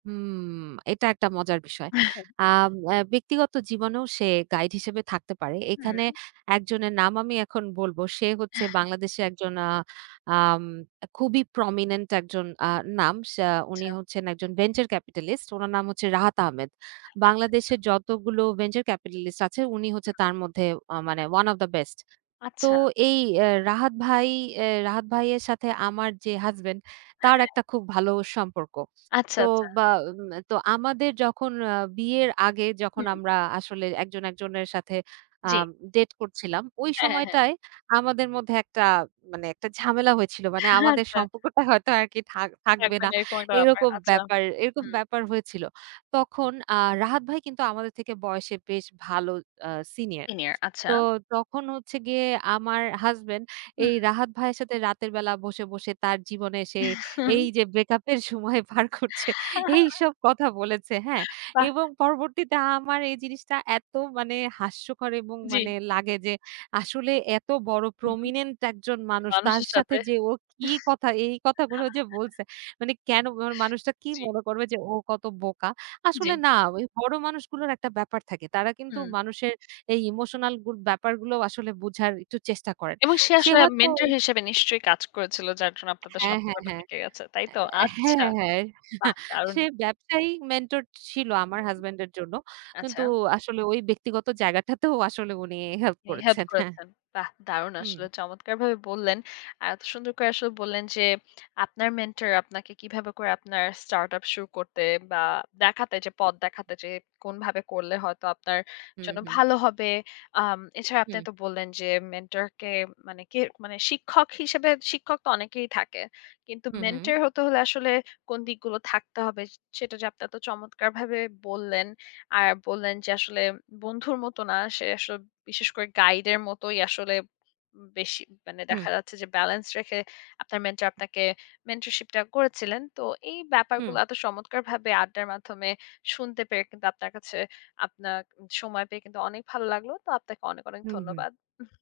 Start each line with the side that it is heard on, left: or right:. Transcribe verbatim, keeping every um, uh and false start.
right: হুম। এটা একটা মজার বিষয়।
left: আ হ্যাঁ।
right: আম অ্যা ব্যক্তিগত জীবনেও সে গাইড হিসেবে থাকতে পারে। এখানে
left: হুম।
right: একজনের নাম আমি এখন বলব। সে হচ্ছে
left: হ্যাঁ।
right: বাংলাদেশে একজন আ আম খুবই প্রমিনেন্ট একজন আ নাম। সে উনি
left: আচ্ছা।
right: হচ্ছেন একজন ভেঞ্চার ক্যাপিটালিস্ট উনার নাম হচ্ছে রাহাত আহমেদ।
left: আচ্ছা, আচ্ছা।
right: বাংলাদেশে যতগুলো ভেঞ্চার ক্যাপিটালিস্ট আছে উনি হচ্ছে
left: হুম।
right: তার মধ্যে আ মানে ওয়ান অব দা বেস্ট। তো
left: আচ্ছা।
right: এই অ্যা রাহাত ভাই এ রাহাত ভাইয়ের সাথে আমার যে হাসব্যান্ড তার একটা
left: হ্যাঁ।
right: খুব ভালো সম্পর্ক।
left: আচ্ছা,
right: তো
left: আচ্ছা।
right: বা মে তো আমাদের যখন আ বিয়ের আগে যখন
left: হুম।
right: আমরা আসলে একজন একজনের সাথে আ
left: জি।
right: ডেট করছিলাম, ওই
left: হ্যাঁ, হ্যাঁ, হ্যাঁ।
right: সময়টায় আমাদের মধ্যে একটা মানে একটা ঝামেলা হয়েছিল। মানে আমাদের
left: আচ্ছা।
right: সম্পর্কটা হয়তো আরকি থাক
left: হ্যাঁ,
right: থাকবে না।
left: মানে এরকম একটা ব্যাপার,
right: এইরকম
left: আচ্ছা।
right: ব্যাপার এরকম
left: হুম।
right: ব্যাপার হয়েছিল। তখন আ রাহাত ভাই কিন্তু আমাদের থেকে বয়সে বেশ ভালো আ সিনিয়র।
left: সিনিয়র আচ্ছা।
right: তো তখন হচ্ছে গিয়ে আমার হাসব্যান্ড
left: হুম।
right: এই রাহাত ভাইয়ের সাথে রাতের বেলা বসে, বসে তার জীবনে সে এই যে ব্রেকআপ এর সময় পার করছে এইসব কথা বলেছে, হ্যাঁ
left: বাহ!
right: এবং পরবর্তীতে আমার এই জিনিসটা এত মানে হাস্যকর এবং
left: জি।
right: মানে লাগে যে আসলে এত বড়
left: হুম,
right: প্রমিনেন্ট একজন মানুষ। তার
left: মানুষের
right: সাথে
left: সাথে।
right: যে ও কি কথা এই কথাগুলো যে বলছে। মানে কেন মানে মানুষটা কি
left: জি।
right: মনে করবে যে ও কত বোকা। আসলে
left: জী।
right: না ওই বড় মানুষগুলোর একটা ব্যাপার থাকে। তারা কিন্তু
left: হুম।
right: মানুষের এই ইমোশনাল গুলো ব্যাপারগুলো আসলে বুঝার একটু চেষ্টা করেন।
left: এবং সে
right: সে
left: আসলে
right: হয়তো
left: মেন্টর হিসেবে নিশ্চয়ই কাজ করেছিল। যার জন্য আপনাদের
right: হ্যাঁ, হ্যাঁ,
left: সম্পর্কটা
right: হ্যাঁ,
left: টিকে গেছে, তাই তো? আচ্ছা,
right: হ্যাঁ, হ্যাঁ।
left: বাহ দারুণ!
right: সে ব্যবসায়ী মেন্টর ছিল
left: হুম,
right: আমার হাসব্যান্ড এর জন্য। কিন্তু
left: আচ্ছা।
right: আসলে ওই ব্যক্তিগত জায়গাটাতেও আসলে উনি হেল্প
left: উনি হেল্প
right: করেছেন, হ্যাঁ।
left: করেছেন। বাহ দারুণ
right: হুম।
left: আসলে! চমৎকারভাবে বললেন। আর এত সুন্দর করে আসলে বললেন যে আপনার মেন্টর আপনাকে কিভাবে করে আপনার স্টার্ট আপ শুরু করতে বা দেখাতে যে পথ দেখাতে যে কোনভাবে করলে হয়তো আপনার
right: হুম,
left: জন্য
right: হুম।
left: ভালো হবে। আম এছাড়া আপনি
right: হুম।
left: তো বললেন যে মেন্টর কে মানে কের মানে শিক্ষক হিসেবে শিক্ষক তো অনেকেই থাকে। কিন্তু
right: হুম, হুম।
left: মেন্টর হতে হলে আসলে কোন দিকগুলো থাকতে হবে স সেটা যে আপনি এত চমৎকারভাবে বললেন। আর বললেন যে আসলে বন্ধুর মতো না, সে আসলে বিশেষ করে গাইড এর মতোই আসলে উম বেশি মানে
right: হুম।
left: দেখা যাচ্ছে যে ব্যালেন্স রেখে আপনার মেন্টর আপনাকে মেন্টরশিপ টা করেছিলেন। তো এই ব্যাপারগুলো
right: হুম।
left: এত চমৎকারভাবে আড্ডার মাধ্যমে শুনতে পেয়ে কিন্তু আপনার কাছে আপনাক উম সময় পেয়ে কিন্তু অনেক ভালো লাগলো। তো আপনাকে অনেক, অনেক
right: হুম, হুম।
left: ধন্যবাদ। উহু